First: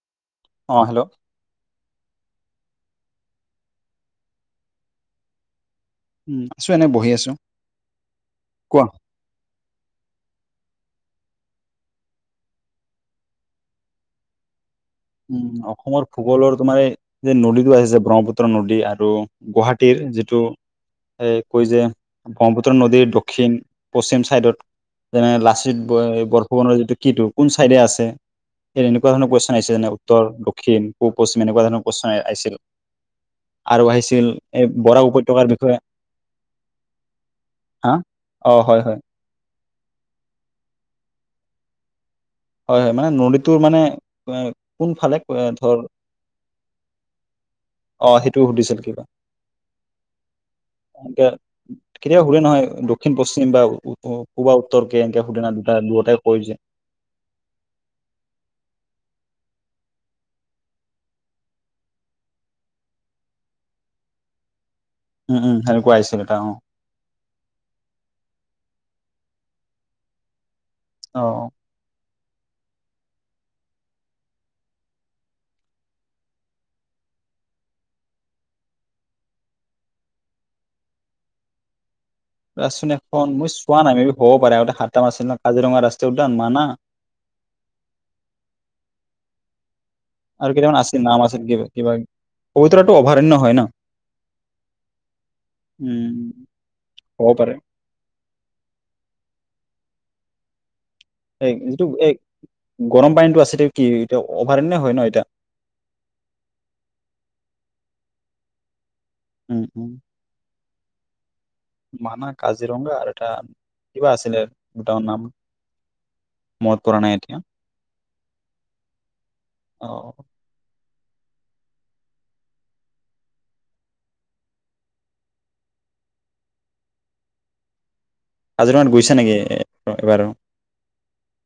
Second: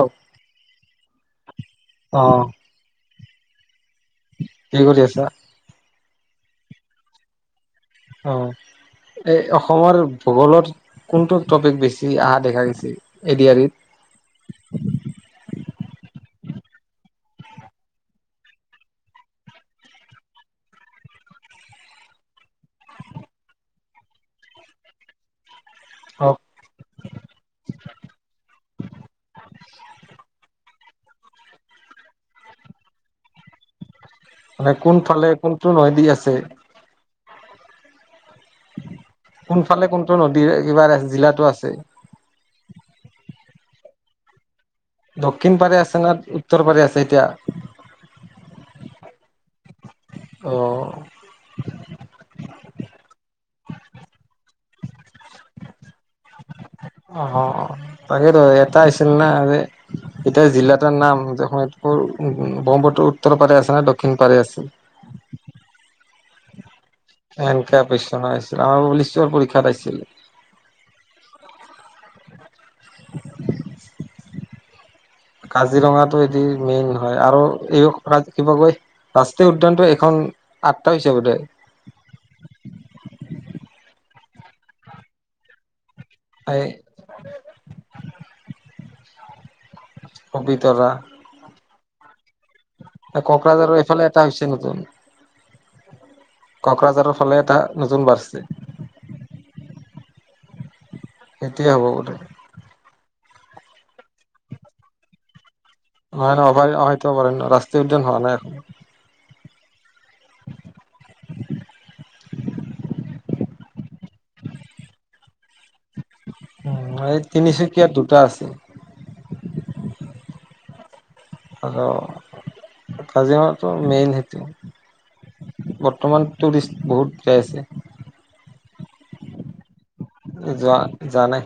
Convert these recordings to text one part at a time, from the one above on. অ। অ হেল্ল'। অ। কি কৰি আছা? উম, আছো এনেই বহি আছো। অ, কোৱা এই অসমৰ ভূগোলৰ। কোনটো টপিক বেছি আহা দেখাইছি এ ডি আ ৰিত? অসমৰ ভূগোলৰ তোমাৰ এই-এই নদীটো আহিছে ব্ৰহ্মপুত্ৰ নদী আৰু গুৱাহাটীৰ যিটো কৈ যে ব্ৰহ্মপুত্ৰ নদীৰ দক্ষিণ পশ্চিম চাইদত যেনে লাচিত এই অ বৰফুকনৰ এইটো কিটো, কোন চাইডে আছে সেই তেনেকুৱা ধৰণৰ কুৱেচন আহিছে যেনে দক্ষিণ পূব পশ্চিম এনেকুৱা ধৰণৰ কুইচন আহিছিল আৰু আহিছিল এই মানে বৰাক কোনফালে উপত্যকাৰ কোনটো বিষয়ে নদী আছে? হা। অ হয় হয় কোনফালে কোনটো নদীৰ কিবা জিলাতো আছে। ছে। হয় মানে নদীটো মানে কোনফালে এ দক্ষিণ ধৰ পাৰে আছে না উত্তৰ পাৰে আছে এতিয়া? অ' সেইটোও সুধিছিল কিবা। অ এ কেতিয়াবা সুধে নহয় দুখ। দক্ষিণ পশ্চিম বা পূৰ্বা উত্তৰকে এনেকে সুধেনা দুটা দুয়োটাই কৈ যে। অ', তাকেইটো। এটা আইছিল না আজি এতিয়া জিলা তাৰ নাম যে শোণিতপুৰ ব্ৰহ্মপুত্ৰৰ উত্তৰ পাৰে আছে না দক্ষিণ পাৰে আছিল? উম উম সেনেকুৱা আহছিল এটা অ এনকেপচছিল আমাৰৰ পৰীক্ষাতাইছিল [unintelligible] অ, [unintelligible] কাজিৰঙাটো এতে মেইন হয়, আৰু এই কিবা কয় ৰাষ্ট্ৰীয় উদ্যানটো এখন আঠটা হৈছে বোধয়! ৰাচোন এখন মই চোৱা নাই মে-বি হ'ব পাৰে, আগতে সাতাম আছিল ন কাজিৰঙা ৰাচ চোদন ম এই না আৰু কটমান আছে নাম আছেছিল কি কিবা পবিতৰাটো এ অভয়াৰণ্য হয় ন কোকৰাঝাৰৰ এইফালে এটা হৈছে নতুন উম ককৰাঝাৰৰ হ'ব ফালে পাৰে এটা নতুন বাঢ়ছে ৷ এই সেইটোৱে হ'ব যিটো এ বোধে গৰম পানী আছেটো কি এতিয়া অভাৰণ্যে হয় ন এটা? ন ন অভৰায়-সেইটো অভায়ৰন্য, ৰাষ্ট্ৰীয় উদ্যান হোৱা নাই একো উম উম মানাহ, কাজিৰঙা আৰু এটা, কিবা আছিলে দুটা নাম উ মনত পৰা নাই এই এতিয়া তিনিচুকীয়াত দুটা আছে অ' ৰ কাজিৰঙাটো মেইন সেইটো বৰ্তমান টুৰিষ্ট বহুত যাই আছে ৷ আজিৰঙাত গৈছা নেকি? এবাৰ যোৱা, জানে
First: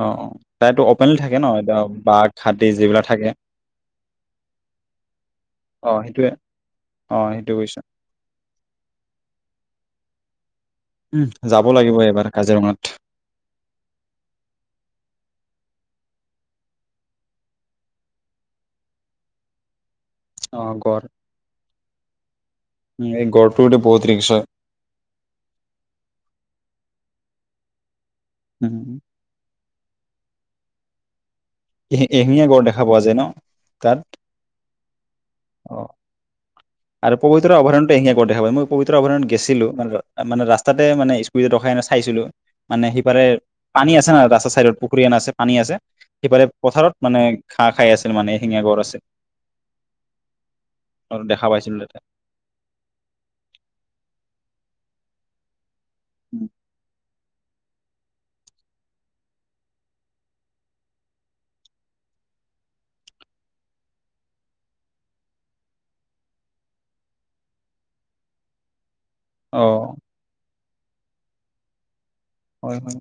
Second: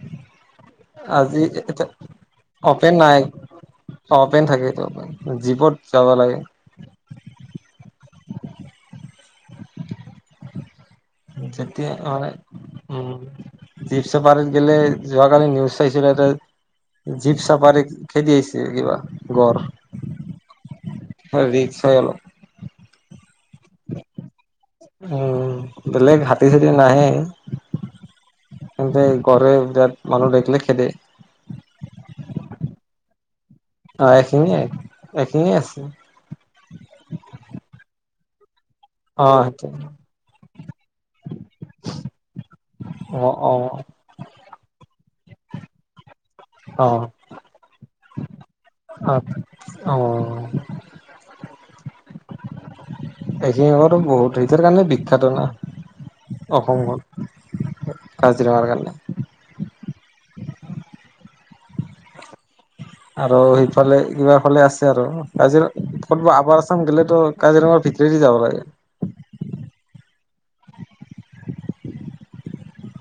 অ অ তাইতো অপেনলি থাকে আজি ন এতিয়া এতে বাঘ হাতী অপেন যিবিলাক নাই, থাকে অ' অপেন থাকে এইটো। জীপত যাব লাগে এ পইছা [unintelligible] এইবাৰ কাজিৰঙাত কালি নিউজ চাইছিল এটা জীপ চাফাৰী খেদি আহিছে কিবা গড় ৷ অ গড় ৷ খেলো [unintelligible] উ এই গড়টো বহুত ৰিকচ হয়৷ উম, বেলেগ হাতী-চাতি নাহে। তেন্ত উম ঘৰে শুই থাক মানুহ দেখিলে খেদে ৷ এখিঙি -এশিঙীয়া গঁড় দেখা পোৱা যায় ন? তাত অ' এশিঙীয়াই, এশিঙীয়া অ আছে। আৰু পবিত্ৰ অভয়াৰণ্যতো এশিঙীয়া গঁড় দেখা পায়, মই পবিতৰা অ অভয়াৰণ্যত গেছিলো, সেইটো মানে-মানে ৰাস্তাতে মানে স্কুলত ৰখাইনে চাইছিলো! মানে সিপাৰে অ অ পানী আছে ন ৰাস্তাৰ চাইডত পুখুৰী হেন আছে আনি আছে সিফালে অ পথাৰত মানে ঘাঁহ খাই আছিল মানে শিঙা গড় আছে আৰু দেখা পাইছো এইখিন বহুত সেই কাৰণে। খাদনা অসমত কাজিৰঙাৰ গলা আৰু সেইফালে কিবা ফালে আছে আৰু ক'ত আপাৰৰ আছাম গলে টো কাজিৰঙাৰ ভিতৰদি যাব লাগে। অ [unintelligible] হয় হয়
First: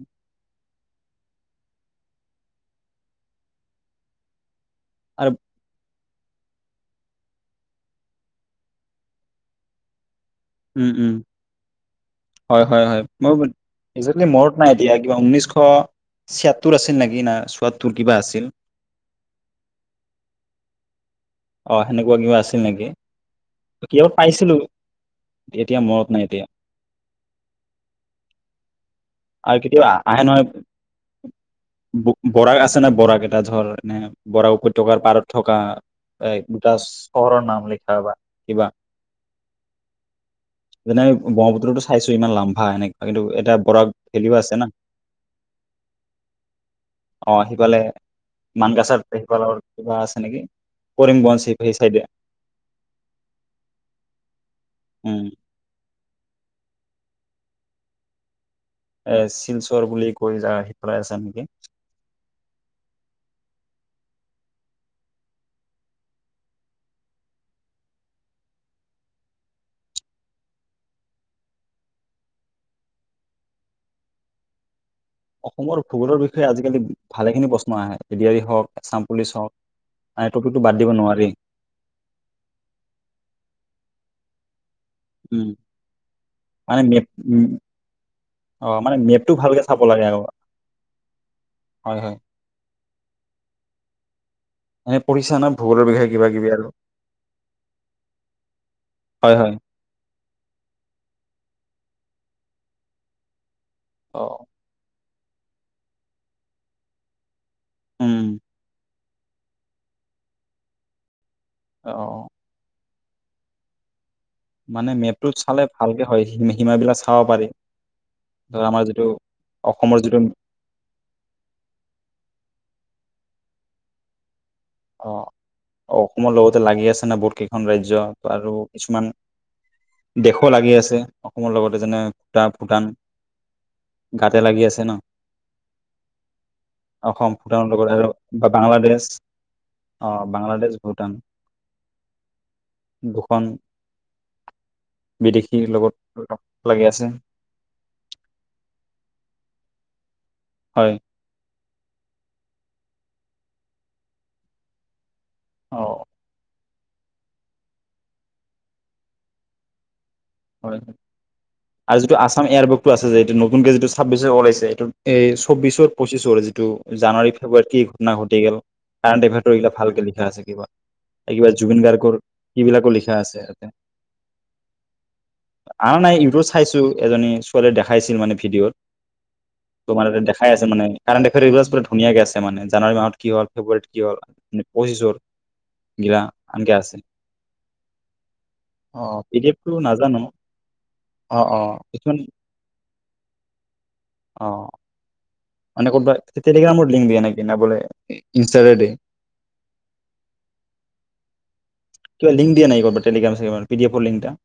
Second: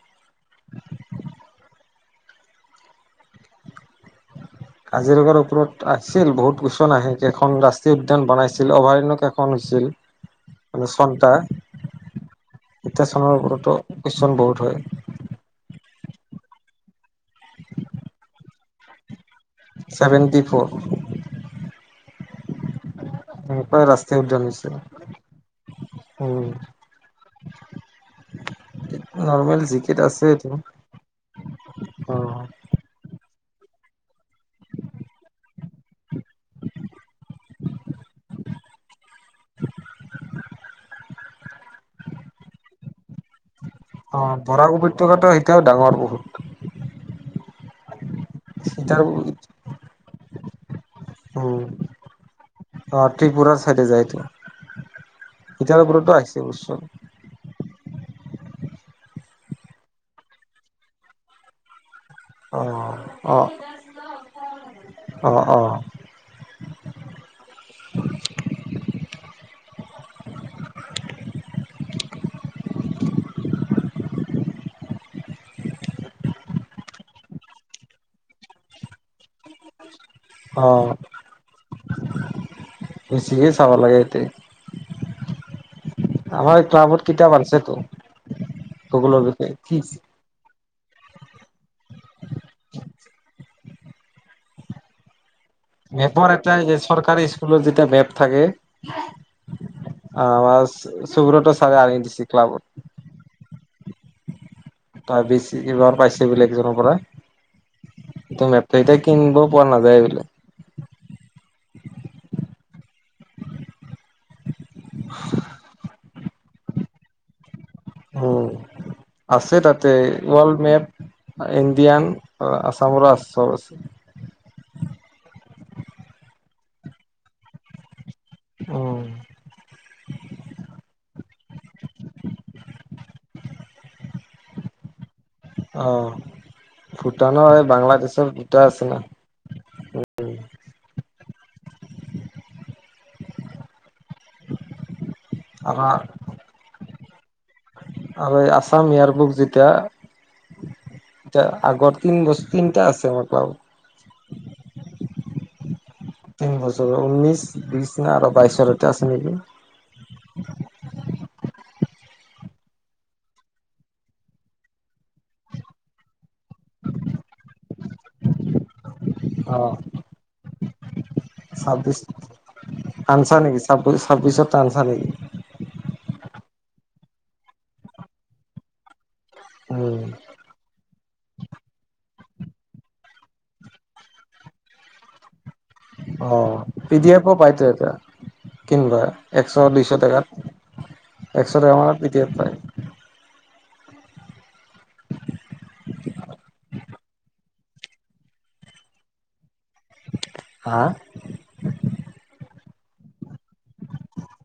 আৰু কাজিৰঙাৰ ওপৰত আহ আছিল বহুত গোচন আহে কেইখন ৰাষ্ট্ৰীয় উদ্যান বনাইছিল অভয়াৰণ্য কেইখন হৈছিল। মানে উম উম চনটা হয় হয় হয় এতিয়া চনৰ মই ওপৰতো কুৱেশ্যন মনত বহুত নাই হয়। এতিয়া কিবা উনৈশ ছিয়াত্তৰ আছিল নেকি না চয়ত্তৰ কিবা আছিল। ছেভেণ্টি ফ'ৰ অ সেনেকুৱা কিবা আছিল নেকি এনেকুৱাই কিহত ৰাষ্ট্ৰীয় উদ্যান পাইছিলো হৈছে। এতিয়া মনত নাই দিয়া। উম, আৰু নৰ্মেল কেতিয়াবা জিকেত আহে আছে নহয় এইটো অ'। বৰাক আছে ন বৰাক এটা ধৰ মানে বৰা উপত্যকাৰ পাৰত থকা এ দুটা চহৰৰ নাম লিখা বা কিবা যেনে ব্ৰহ্মপুত্ৰতো চাইছো ইমান লাম্ভা এনেকুৱা কিন্তু এটা বৰা অ বৰাক উপত্যকাটো এতিয়াও ডাঙৰ বহুত। বালে মান ইটাৰ গাছৰ পহিপালৰ কিবা আছে নেকি কৰিমগঞ্জ উ সেই চাইডে আহ ত্ৰিপুৰাৰ চাইডে যায়টো এতিয়া উম ইয়াৰ ওপৰত আহিছে বস্তুটো। এ শিলচৰ বুলি কৈ যা সিফেলাই আছো নেকি? অঁ অ অ অঁ অসমৰ ভূগোলৰ বিষয়ে আজিকালি ভালেখিনি প্ৰশ্ন আহে এ ডি আৰৰি হওক এছাম পুলিচ হওক। মানে টপিকটো অ বাদ দিব নোৱাৰি বেছিহে চাব লাগে তাতে। উম মানে ক্লাবত মেপ কিতাপ উ আনিছেতো অ মানে ভূগোলৰ মেপটো বিষয়ে ভালকে কি চাব লাগে আৰু। হয় হয় এ পৰিচা ন। মেপৰ এটাই যে চৰকাৰী স্কুলৰ যেতিয়া মেপ থাকে হয় হয় । অহ সুবোৰতৰ চব আনি দিছে ক্লাবত। অ তই বিছ এইবাৰ পাইছে বেলেগ এজনৰ পৰা উম তম মেপ্ত থাক কিনিব পৰা নাযায় এই বোলে অ মানে মেপটোত চালে ভালকে হয় সীমাবিলাক চাব পাৰি ধৰা আমাৰ যিটো আছে তাতে অসমৰ যিটো ৱৰ্ল্ড মেপ ইণ্ডিয়ান আছামৰ আছে। চব আছে। অ অ অসমৰ লগতে লাগি আছে ন বহুত কেইখন ৰাজ্য। আৰু উম, কিছুমান দেশও লাগি আছে অসমৰ লগতে যেনে ভূটান। গাতে লাগি আছে ন অ অসম ভূটানৰ এই লগত আৰু বাংলাদেশৰ বা দুটা আছে ন। বাংলাদেশ অ বাংলাদেশ ভূ ভূটান দুখন বিদেশীৰ লগত লাগি আছে। আৰুঐ আছাম ইয়াৰবুক যেতিয়া হয়। আগত তিন বস্তু তিনিটা আছে আৰু। অ ঊনৈনশ বিশ ন আৰু বাইশৰ এটা আছে নেকি? হয় আৰু যিটো আছাম এয়াৰবুকতটো আছে যে এইটো নতুন যি চাব্বিছ ল আছে এইটো। এই চৌবিশৰ পঁচিছৰ যিটো জানুৱাৰী ফেব্ৰুৱাৰীত কি ঘটনা ঘটি গল কাৰেণ্ট এফেয়াৰৰ এইবিলাক ভালকে লিখা আছে কিবা। কিবা জুবিন ছাব্বিশ গাৰ্গৰ এইবিলাকো লিখা আছে ঞ্চা নেকি ইয়াতে ছাব্বিশত আনছা নেকি? উ আৰু নাই নিউজট চাইছোঁ এজনী ছোৱালীয়ে দেখাইছিল মানে ভিডিঅ'ত। উম তোমাৰ তাতে দেখাই আছে মানে কাৰণ দেখুৱাই পুৰা ধুনীয়াকে আছে মানে জানুৱাৰী মাহত কি হ'ল ফেব্ৰুৱাৰীত কি হ'ল পঁচিছৰ গিলা অ আনকে পি আছে ডি এফও পাইতো এতিয়া কিনবা পি ডি একশ, এফটো দুই শ এশ নাজানো টকাত কিছুমান ফ্ৰী এপ পায়। অ মানে টেলিগ্ৰামৰ লিংক দিয়া নেকি ন ইনষ্টাগ্ৰাম। হা কিবা লিংক দিয়া নাই ক। বেলিগ্ৰছে পি এফৰ লিং এটা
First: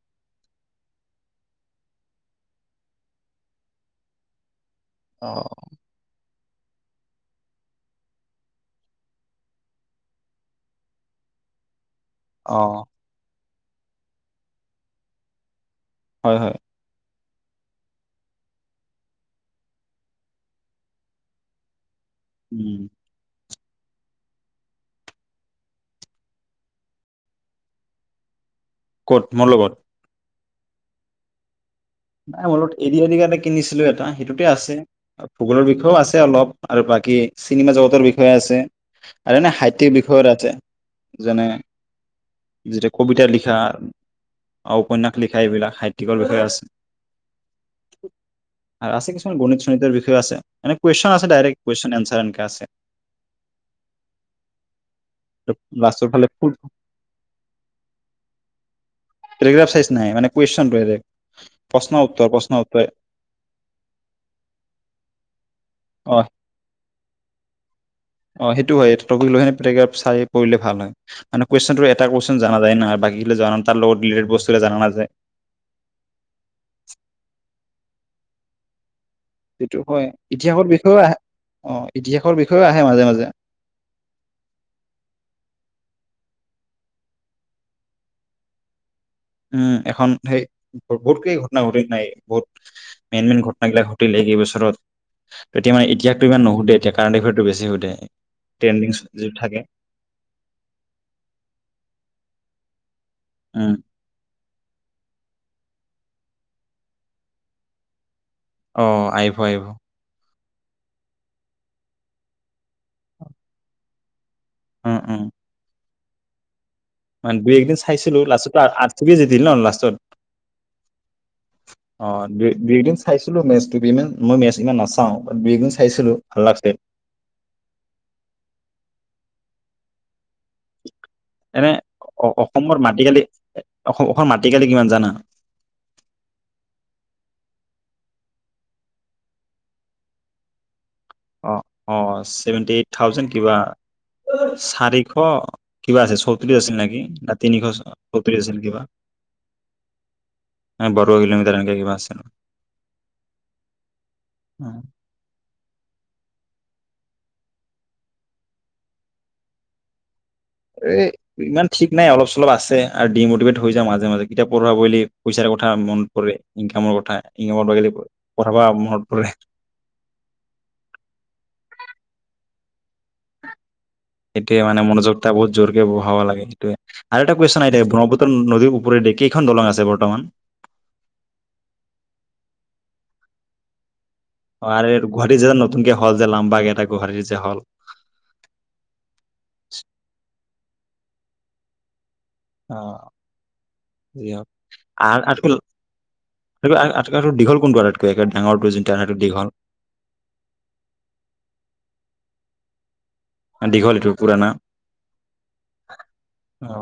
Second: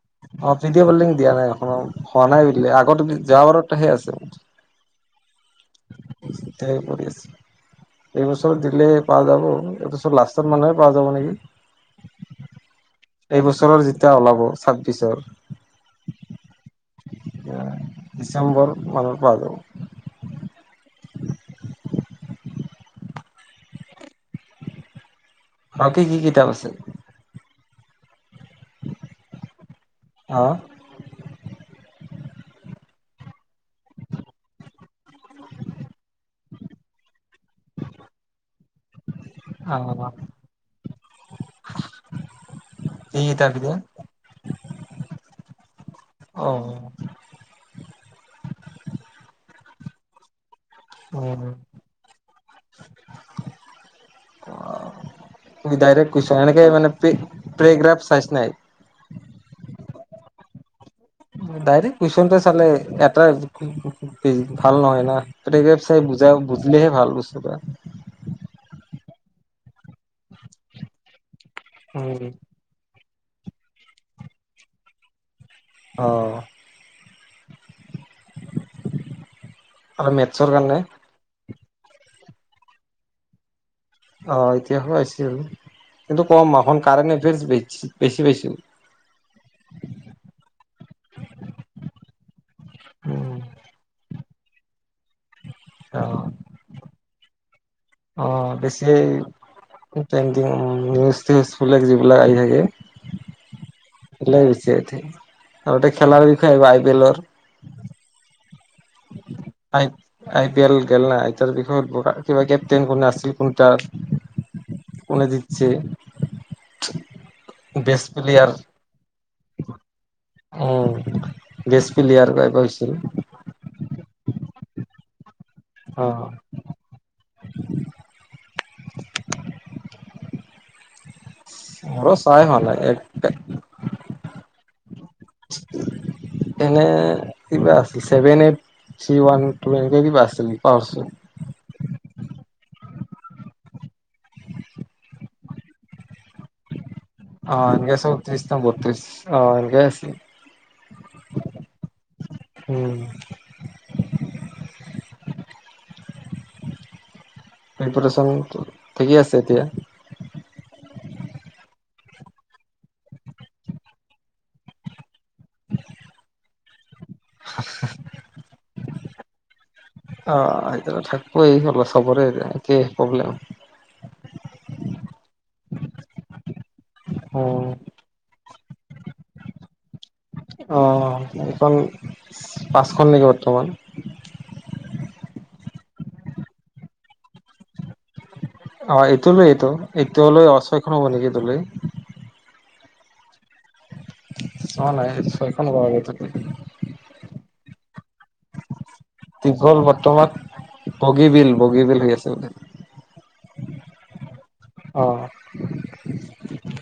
অ ভিডিঅ' কলিং দিয়া নাই হোৱা নাই বে আগ যোৱাবাৰত সে আছে। অ পৰি আছে এইবছৰ দিলে পোৱা যাব এইবছৰ লাষ্টত মানুহে পোৱা যাব নেকি অ এই বছৰৰ যেতিয়া ওলাব ছাব্বিছৰ। হয় হয় আ ডিচেম্বৰ মানৰ পৰা আৰু উম আউ কি কি কিতাপ আছে? কত মোৰ লগত? হা নাই অলপ এ ডি আৰ ই এটা কিনিছিলো এটা সেইটোতে আছে ভূগোলৰ বিষয়েও আছে অলপ আৰু বাকী চিনিমা জগতৰ বিষয়ে আছে আৰু এনে সাহিত্যিক অ বিষয়ৰ আছে যেনে যেতিয়া কবিতা এই লিখা তাৰপিছত অ উপন্যাস লিখা এইবিলাক সাহিত্যিকৰ বিষয়ে অ আছে৷ আছে কিছুমান গণিত চণীতৰ বিষয়ে আছে ৷ উম, আছে অ, লাষ্টৰ ডাইৰেক্ট ফালে কুৱেচন ফুল এনেকে মানে প্ৰে প্ৰেগ্ৰাফ চাইছে নে? প্ৰেগ্ৰাফ চাইছানে নাই মানে কুৱেশ্যনটোৰ ৰে ডাইৰেক্ট কুৱেশ্যনটো চালে এটা ভাল নহয় ন গতিকে অ বুজাম বুজিলেহে ভাল বস্তু পৰা অ সেটো হয় সেটো টপিক লৈহে প্ৰেগ্ৰাফ চাই কৰিলে ভাল হয় মানে কুৱেশ্যনটো এটা উম কুৱেশ্যন জনা যায় না বাকী জ তাৰ লগতটেড বস্তু জানা না যে অঁ সেইটো হয় আৰু মেথছৰ ইতিহাসৰ কাৰণে বিষয়েও আহ অ ইতিহাসৰ বিষয়ে আহে মাজে মাজে ৷ অ এতিয়া হৈ আছিল কিন্তু কম এখন কাৰেণ্ট এড্ৰেছ বে বেছি পাইছো৷ উম এখন সেই বহুত কেই ঘটনা ঘটিল নাই বহুত মেইন উম মেইন ঘটনাগিলা ঘটিল সেই কি বছ ওচৰত [unintelligible] তেতিয়া মানে অ এতিয়াটো ইমান নু সুদে এতিয়া কাৰেণ্টএফেয়াৰটো বেছি সু অ বেছিয়ে ট্ৰেণ্ডিং নিউজ তিউজ বিলাক যিবিলাক আহি থাকে, উম হৈছে তে আৰু খেলাৰ বিষয় আহিব আই পি এলৰ, অ আহি আহিব [unintelligible] আই আই পি এল গেল না আই পি এল বিষয়ে সুধবা কিবা কেপ্টেইন কোন আছিল কোন তা উম উম কোনে জিক্‌ছে? মানে দুই এদিন চাইছিলো লাষ্টতো আ [unintelligible] দিল ন লাষ্টত৷ উ গেছ অ পিলাৰ গ দুই দুই গৈছিল একদিন চাইছিলো মেচটো ইমান মই মেচ ইমান নাচাওঁ ৷ ব বিগুন চাইছিলো আল্লাহ [unintelligible] এনে মৰ' অ চাই হোৱা অসমৰ নাই এক, মাটিকালি অসম অসমৰ মাটিকালি কিমান জানা এনে কিবা আছে ছেভেন, এইত, থ্ৰী, ওৱান, টো এনেকে কিবা আছিল পাহৰসু অ' অ' ছেভেণ্টি-এইট থাউজেণ্ড কিবা, চাৰিশ কিবা আছে চৌত্ৰিশ আছিল নেকি? ন অ তিনিশ এনেকে টোটেল চৌত্ৰিশ ন আছিল কিবা বত্ৰিশ অ এনেকে আছিল বাৰ কিলোমিটাৰ এনেকে কিবা আছিল। উম অ প্ৰিপেৰেচনটো ঠিকেই আছে এতিয়া এ ইমান ঠিক নাই অলপ-চলপ আছে। আৰু ডিমটিভেট হৈ যাওঁ মাজে মাজে কিতাপ পঢ়াবই লাগিব পইচাৰ কথা মনত পৰে। ইনকামৰ ত বাগ কথা [unintelligible] তাৰপৰে [unintelligible] অ' হিটো থাকবই চবৰে এ-একেই। প্ৰব্লেম এতিয়া মানে মনোযোগতা বহুত জোৰকে বঢ়াব লাগে সেইটোৱে। আৰু এটা অ কুৱেচন আহি থাকে ব্ৰহ্মপুত্ৰ নদীৰ ওপৰেদি কেইখন দলং আছে বৰ্তমান? অ এইখন, পাঁচখন নেকি বৰ্তমান? অ' আৰু এইটো গুৱাহাটীত যে এতিয়া নতুনকে হ'ল যে লাম্বাগ এটা গুৱাহাটীত অ এইটো হ ল এইটো এটো হল অ তখো ব নিকে দলৈেই অ যি হওক হোৱা নাই আৰু আটাইতকৈ ছয়খন গ থাকি আটাইতকৈ দীঘল কোনটো আটাইতকৈ একে ডাঙৰটো যোনটো আটাইতকৈ দীঘল বৰ্তমান বগীবল-বগীবল হৈ আছে বোলে। অ' দীঘল এইটো পুৰণা, অ অ'